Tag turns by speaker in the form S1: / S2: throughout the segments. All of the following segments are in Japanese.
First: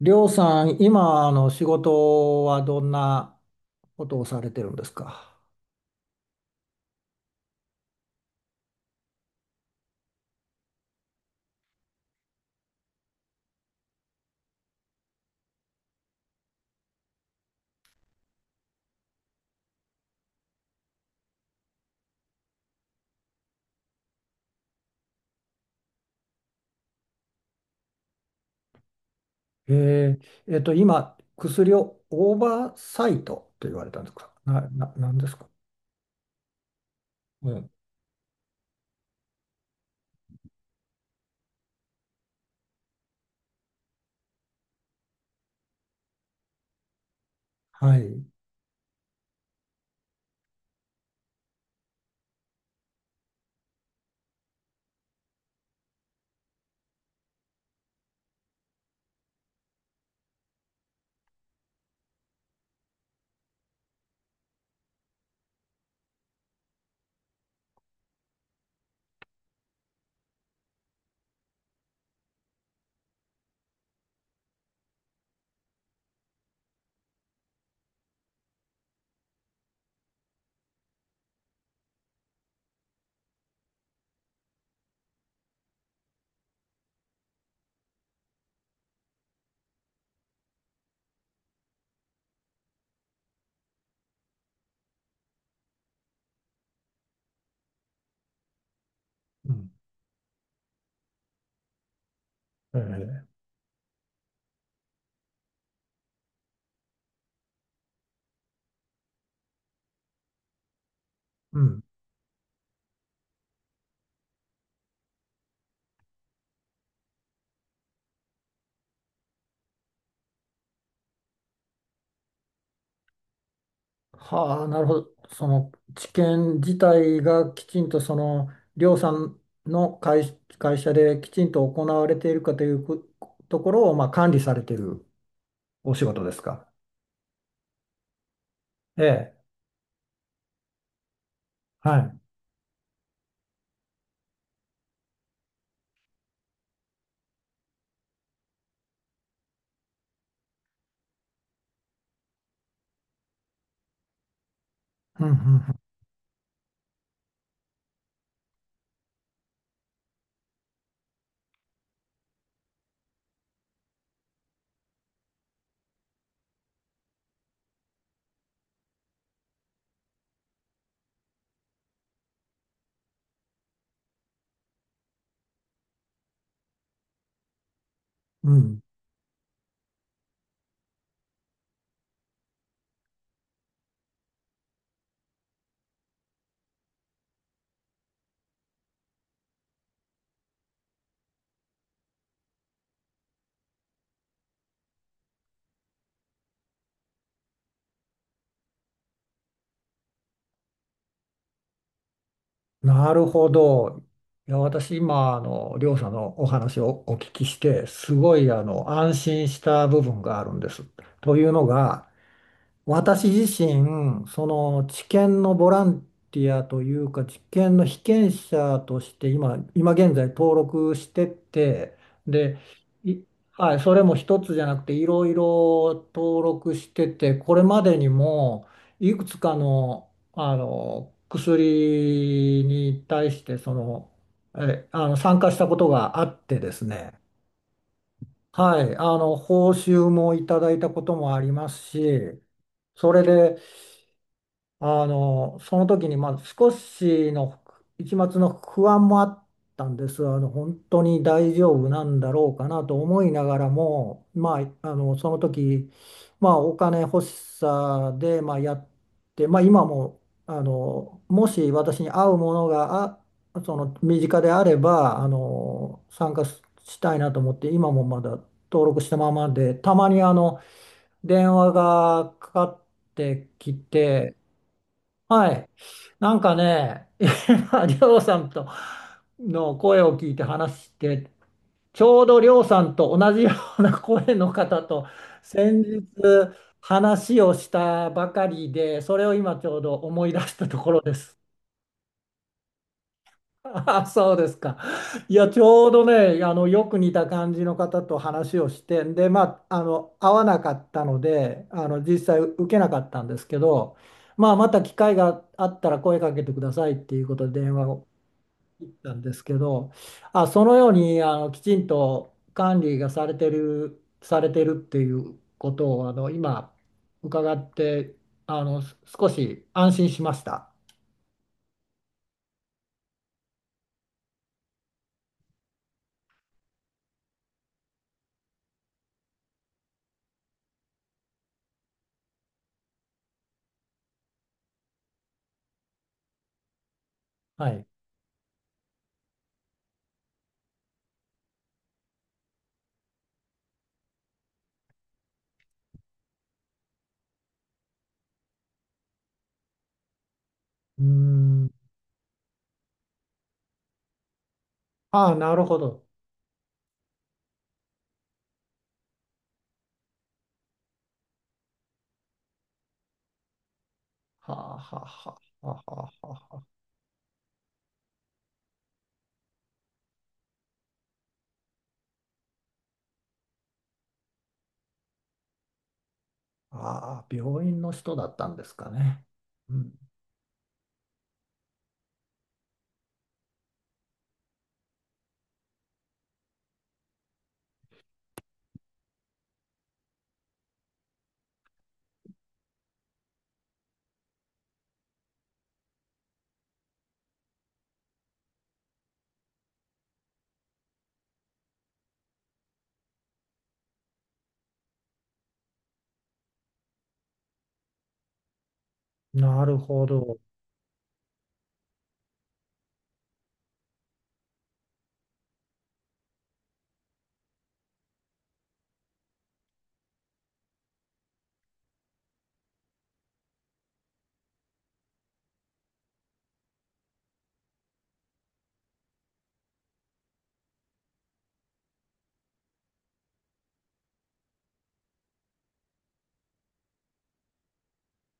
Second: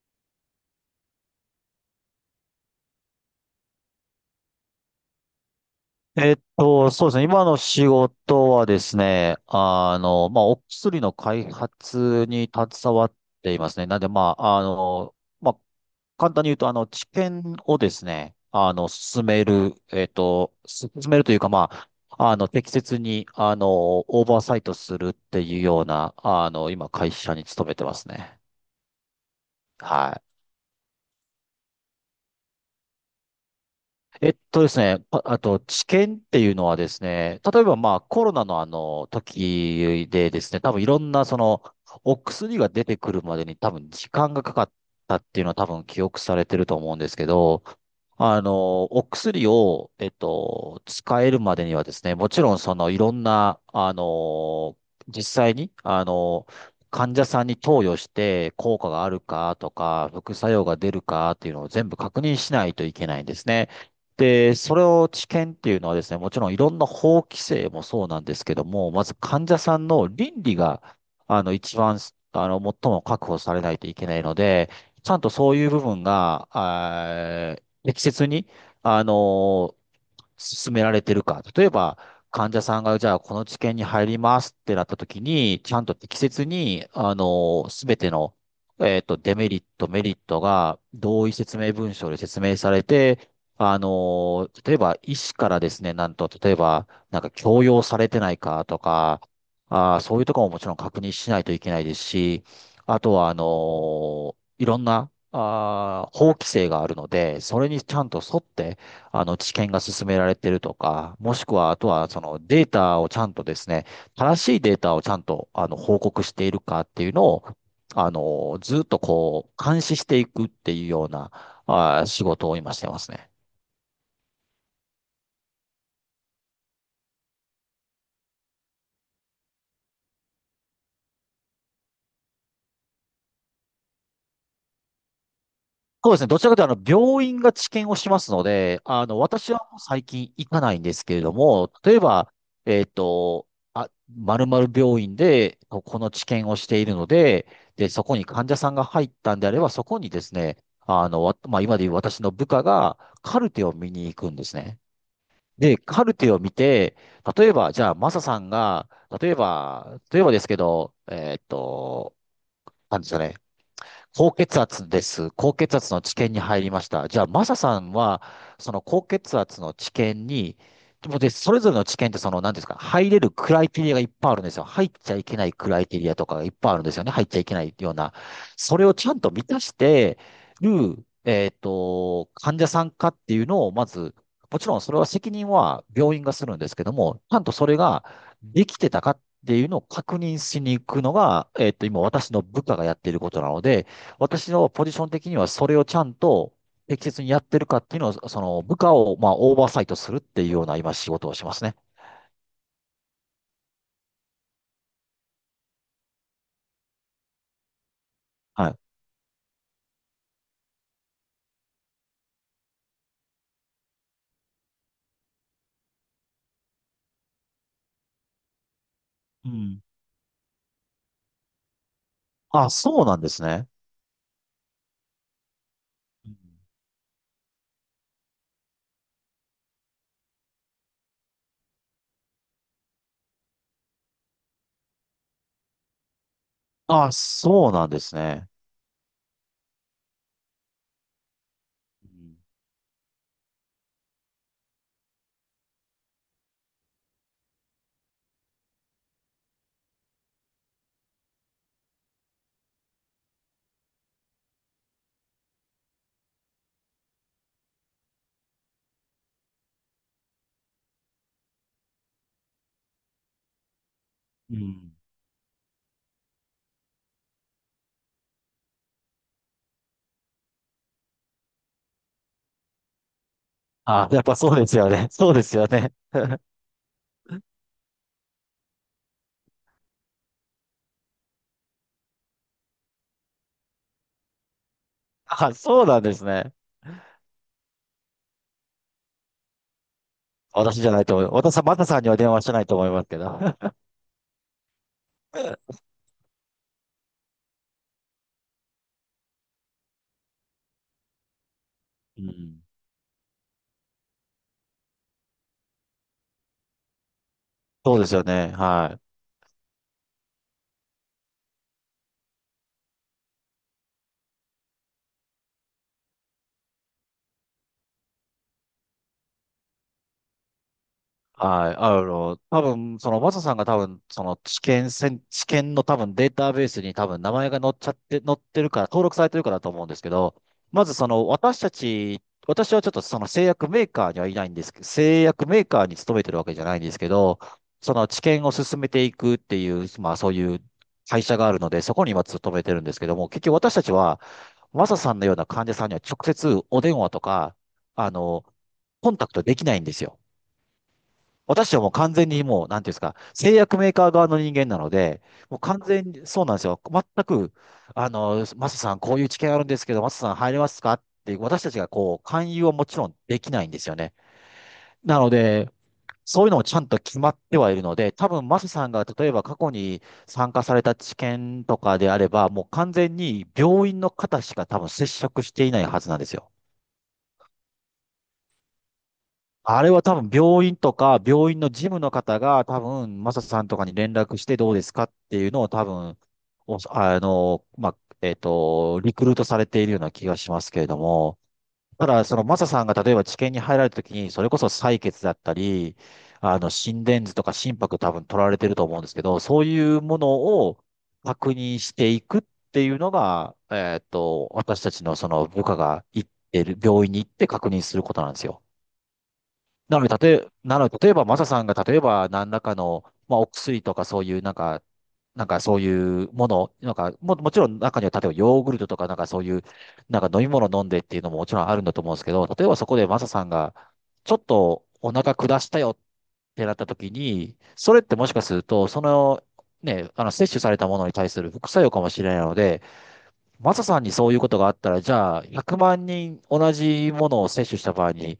S1: りょうさん、今、仕事はどんなことをされてるんですか？
S2: そうですね。今の仕事はですね、まあ、お薬の開発に携わっていますね。なんで、まあ、まあ、簡単に言うと、治験をですね、進めるというか、まあ、適切に、オーバーサイトするっていうような、今、会社に勤めてますね。は
S1: え
S2: い。
S1: 今、薬をオーバーサイトと言われたんです
S2: え
S1: か？
S2: っ
S1: な、
S2: とです
S1: な、
S2: ね、
S1: なん
S2: あ
S1: です
S2: あ
S1: か
S2: と、治験っていうのはですね、
S1: う
S2: 例え
S1: ん。
S2: ばまあコロナのあの時でですね、多分いろんなそのお薬が出てくるまでに多分時間がかかったっていうのは多分記憶されてると思うんですけど、
S1: はい。
S2: お薬を、使えるまでにはですね、もちろんそのいろんな、実際に、患者さんに投与して効果があるかとか、副作用が出るかっていうのを全部確認しないといけないんですね。で、それを治験っていうのはですね、もちろんいろんな法規制もそうなんですけども、まず患者さんの倫理が、一番、最も確保されないといけないので、ちゃんとそういう部分が、適切に、あの進められてるか。例えば、患者さんが、じゃあ、この治験に入りますってなった時に、ちゃんと適切に、すべての、デメリット、メリットが同意説明文書で説明されて、例えば、医師からですね、なんと、例えば、なんか強要されてないかとか、
S1: うん。
S2: そういうところももちろん確認しないといけないですし、
S1: え
S2: あと
S1: ー、
S2: は、いろんな、法規制があるので、それにちゃんと沿って、知見が進められてるとか、もしく
S1: う
S2: は、あ
S1: ん。
S2: とは、そのデータをちゃんとですね、正しいデータをちゃんと、報告しているかっていうのを、ずっとこう、監視していくっていうような、仕事を今してますね。
S1: はあ、なるほど。その、治験自体がきちんと、その、りょうさんの会社できちんと行われているかということころを、まあ、管理されているお仕
S2: そうです
S1: 事
S2: ね。
S1: で
S2: ど
S1: す
S2: ちらかという
S1: か？
S2: と、病院が治験をしますので、
S1: ええ。
S2: 私はもう最近行かないんですけれども、例
S1: は
S2: え
S1: い。
S2: ば、えっと、あ、〇〇病院で、ここの治験をしているので、で、そこに患者さんが入ったんであれば、そこにですね、あの、わまあ、今で言う私の部下がカルテを見に行くんですね。
S1: うん、う
S2: で、
S1: ん、
S2: カルテを見て、例えば、じゃあ、マサさんが、例えばですけど、なんですかね、高血圧です。高血圧の治験に入りました。じゃあ、マサさんは、その高血圧の治験に、でも、それぞれの治験って、その、なんていうんですか、入れるクライテリアがいっぱいあるんですよ。入っちゃいけないクライテリアとかがいっぱいあるんですよね。入っちゃいけないような。
S1: うん。う
S2: そ
S1: ん、
S2: れをちゃんと満たしてる、患者さんかっていうのを、まず、もちろんそれは責任は病院がするんですけども、ちゃんとそれができてたかっていうのを確認しに行くのが、今私の部下がやっていることなので、私のポジション的にはそれをちゃんと適切にやってるかっていうのを、その部下をまあオーバーサイトするっていうような今仕事をしますね。
S1: なるほど。いや、私今、りょうさんのお話をお聞きして、すごい、
S2: はい。
S1: 安心した部分があるんです。というのが、私自身、その治験のボランティアというか、治験の被験者として
S2: う
S1: 今、
S2: ん。
S1: 今現在登録してて、で、
S2: あ、そうなん
S1: い
S2: ですね。
S1: はい、それも一つじゃなくて、いろいろ
S2: うん、
S1: 登録してて、これまでにも、いくつかの、あの薬に対して、その、え、あの参加したことがあってですね、
S2: あ、そうなんですね。
S1: はい、報酬もいただいたこともあります
S2: うん、
S1: し、それで、その時に、まあ、少しの一抹の不安もあったんです。本当に大丈夫なんだろうかなと思いながらも、まあ、その時、まあ、お金欲しさで、まあ、やって、まあ、今も、もし私に合うものが、身近で
S2: う
S1: あれ
S2: ん、
S1: ば、参加したいなと思って、今もまだ登録したままで、たまに、電話がかかってき
S2: あ、やっ
S1: て、
S2: ぱそうですよね。そうで
S1: は
S2: すよ
S1: い。
S2: ね。
S1: なんかね、今、りょうさんとの声を聞いて話して、ちょうどりょうさんと同じような声の方と
S2: あ、
S1: 先
S2: そうなん
S1: 日
S2: ですね。
S1: 話をしたばかりで、それを今ちょうど思い出したと
S2: 私じ
S1: こ
S2: ゃな
S1: ろ
S2: い
S1: で
S2: と思う。
S1: す。
S2: 私はマタさんには電話してないと思いますけど。
S1: あ、そうですか。いや、ち ょうどね、よく似た感じの方と話をして、で、まあ、会わなかったので、実
S2: う
S1: 際
S2: ん、
S1: 受けなかったんですけど、まあ、また機会があったら声かけてくださいっていうことで電 話
S2: そう
S1: を
S2: ですよね。
S1: 切っ
S2: はい。
S1: たんですけど、あ、そのように、きちんと管理がされてるっていうことを、今、伺って、少し安心しました。
S2: はい。多分、その、マサさんが多分、その、知見の多分データベースに多分名前が載っちゃって、載ってるから、登録されてるからだと思うんですけど、まずその、私はちょっとその製薬メーカーにはいないんですけど、製薬メーカーに勤めてるわけじゃないんですけど、
S1: はい。
S2: その知見を進めていくっていう、まあそういう会社があるので、そこに今勤めてるんですけども、結局私たちは、マサさんのような患者さんには直接お電話とか、あの、コンタクトできないんですよ。
S1: うーん。
S2: 私はもう完全にもう、なんていうんですか、製薬メーカー側の人間なので、
S1: ああ、な
S2: もう
S1: るほ
S2: 完全
S1: ど。
S2: に、そうなんですよ。全く、マサさん、こういう知見あるんですけど、マサさん入れますかって、私たちがこう、勧誘はもちろんできないんですよね。
S1: はあはあ
S2: なの
S1: はあ
S2: で、
S1: はあはあ
S2: そういうの
S1: は
S2: もちゃんと決まってはいるので、多分マサさんが例えば過去に参加された知見とかであれば、もう完全に病院の方しか多分接触していないはずなんですよ。
S1: あ。ああ、病院の人だったんですかね。う
S2: あれ
S1: ん、
S2: は多分病院とか、病院の事務の方が多分、マサさんとかに連絡してどうですかっていうのを多分、おあの、まあ、えっと、リクルートされているような気がしますけれども、ただ、そのマサさんが例えば治験に入られた時に、それこそ採血だったり、心電図とか心拍多分取られてると思うんですけど、そういうものを確認していくっていうのが、私たちのその部下が行ってる、病院に行って確認することなんですよ。
S1: なるほど。
S2: なので、例えば、マサさんが、例えば、何らかの、まあ、お薬とか、そういう、なんか、そういうもの、なんか、もちろん、中には、例えば、ヨーグルトとか、なんか、そういう、なんか、飲み物飲んでっていうのももちろんあるんだと思うんですけど、例えば、そこで、マサさんが、ちょっと、お腹下したよってなった時に、それってもしかすると、その、ね、摂取されたものに対する副作用かもしれないので、マサさんにそういうことがあったら、じゃあ、100万人同じものを接種した場合に、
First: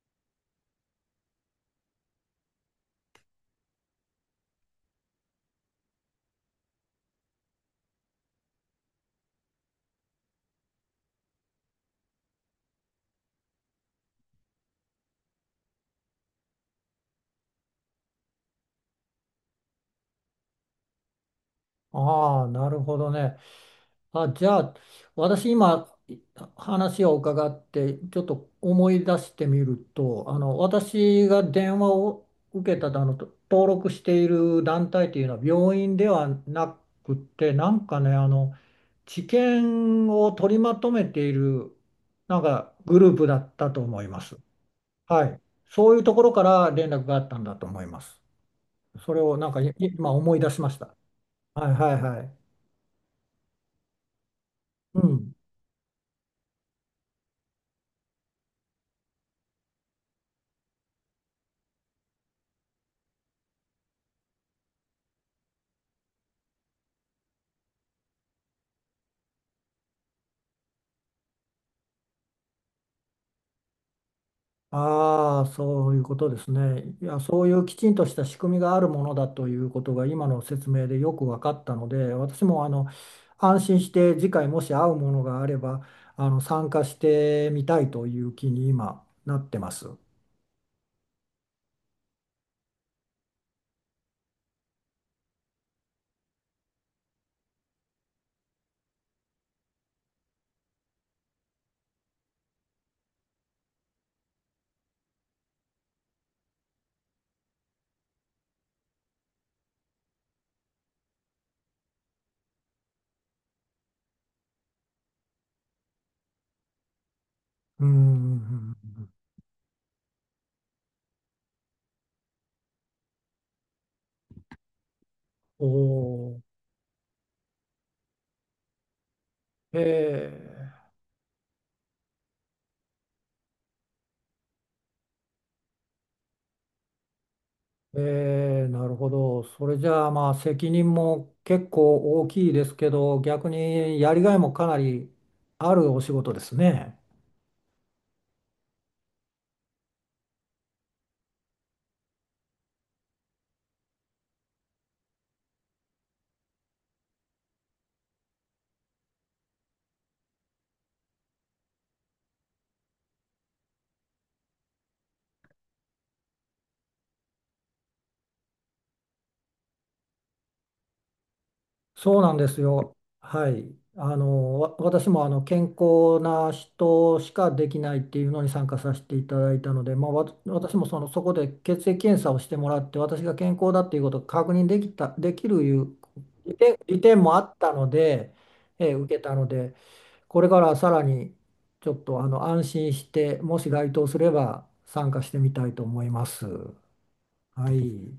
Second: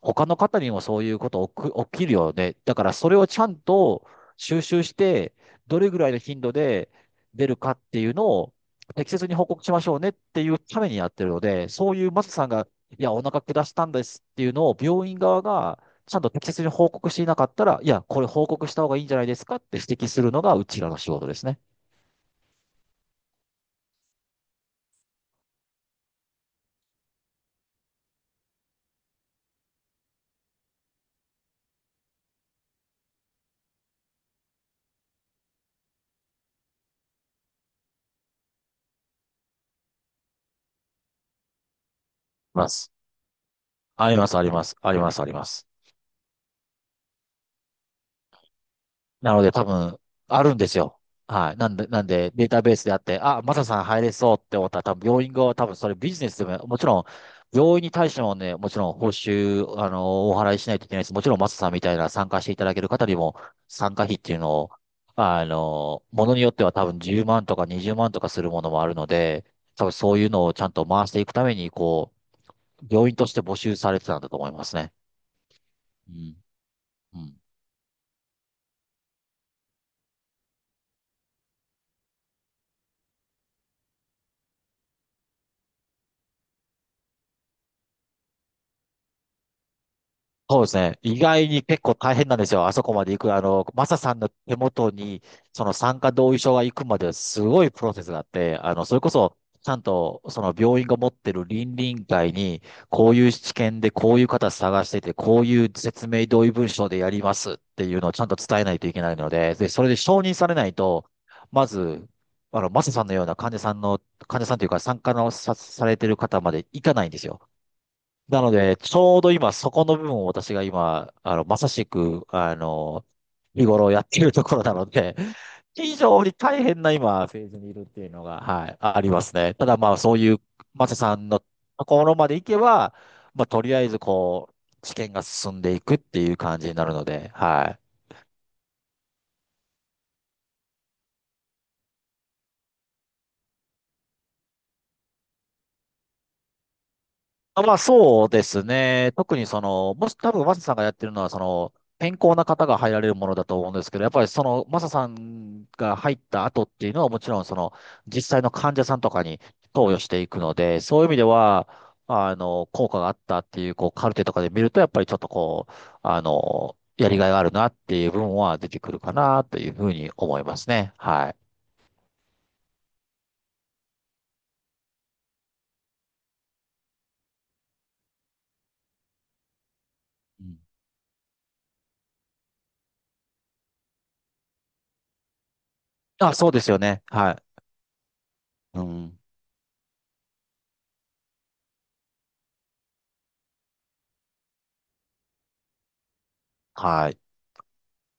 S2: 他の方にもそういうこと起きるよね。だから、それをちゃんと収集して、どれぐらいの頻度で出るかっていうのを適切に報告しましょうねっていうためにやってるので、そういうマサさんが、いや、お腹下したんですっていうのを病院側がちゃんと適切に報告していなかったら、いや、これ報告した方がいいんじゃないですかって指摘するのがうちらの仕事ですね。
S1: ああ、なるほどね。あ、じゃあ、私、今、話を伺って、ちょっと思い出してみると、私が電話を受けた登録している団体というのは病院ではなくて、なんかね、治験を取りまとめている、なん
S2: ま
S1: か
S2: す。
S1: グループだったと思い
S2: あり
S1: ま
S2: ます、
S1: す。
S2: あります、あります、あ
S1: は
S2: り
S1: い。
S2: ます。
S1: そういうところから連絡があったんだと思います。それ
S2: な
S1: を
S2: の
S1: なん
S2: で
S1: か
S2: 多
S1: い
S2: 分、
S1: 今思い
S2: あ
S1: 出
S2: るん
S1: し
S2: で
S1: まし
S2: す
S1: た。
S2: よ。はい。な
S1: はい
S2: んで、
S1: はい
S2: なん
S1: は
S2: で、
S1: い。
S2: データベースであって、あ、マサさん入れそうって思ったら、多
S1: う
S2: 分、病院
S1: ん。
S2: 側は多分、それビジネスでも、もちろん、病院に対してもね、もちろん、報酬、お払いしないといけないです。もちろん、マサさんみたいな参加していただける方にも、参加費っていうのを、ものによっては多分、10万とか20万とかするものもあるので、多分、そういうのをちゃんと回していくために、こう、病院として募集されてたんだと思いますね。
S1: ああ、そういう
S2: う
S1: こと
S2: ん。
S1: ですね。いや、
S2: うん、
S1: そういうきちんとした仕組みがあるものだということが今の説明でよく分かったので、私も安心して次回もし会うものがあれば、参加してみたいという気に今なってます。
S2: そうですね。意外に結構大変なんですよ。あそこまで行く。マサさんの手元に、その参加同意書が行くまですごいプロセスがあって、それこそ、ちゃんと、その病院が持ってる倫理委員会に、こういう知見で、こういう方探してて、こういう説明同意文書でやりますっていうのをちゃんと伝えないといけないので、で、それで承認されないと、まず、マサさんのような患者さんの、患者さんというか、参加のさ、されてる方まで行かないんですよ。
S1: うんう
S2: なの
S1: ん
S2: で、ち
S1: うん
S2: ょうど今、そこの部分を私が今、まさしく、日頃やっているところなので、
S1: うん。お
S2: 非常に
S1: お。
S2: 大変な今、フェーズにいるっていうのが、はい、ありますね。ただ
S1: へ
S2: まあ、そういう、
S1: え。
S2: マサさんのところまで行けば、まあ、とりあえず、こう、試験が進んでいくっていう感じになるので、はい。
S1: えー、なるほど。それじゃあまあ責任も結構大きいですけど、逆にやりがいもかなりあるお仕事ですね。
S2: あ、まあそうですね。特にその、もし多分マサさんがやってるのは、その、健康な方が入られるものだと思うんですけど、やっぱりその、マサさんが入った後っていうのはもちろんその、実際の患者さんとかに投与していくので、そういう意味では、効果があったっていう、こう、カルテとかで見ると、やっぱりちょっとこう、やりがいがあるなっていう部分は出てくるかなというふうに思いますね。はい。
S1: そうなんですよ。はい。私も健康な人しかできないっていうのに参加させていただいたので、まあ、わ
S2: うん、
S1: 私もその、そこで血液検査をしてもらって、私が健康だっていうことを確認できるいう
S2: あ、そう
S1: 利
S2: です
S1: 点、
S2: よ
S1: 利
S2: ね。
S1: 点
S2: は
S1: もあっ
S2: い。
S1: たので、
S2: う
S1: 受
S2: ん。
S1: けたので、これからさらにちょっと安心して、もし該当すれば参加してみたいと思います。
S2: はい。
S1: はい。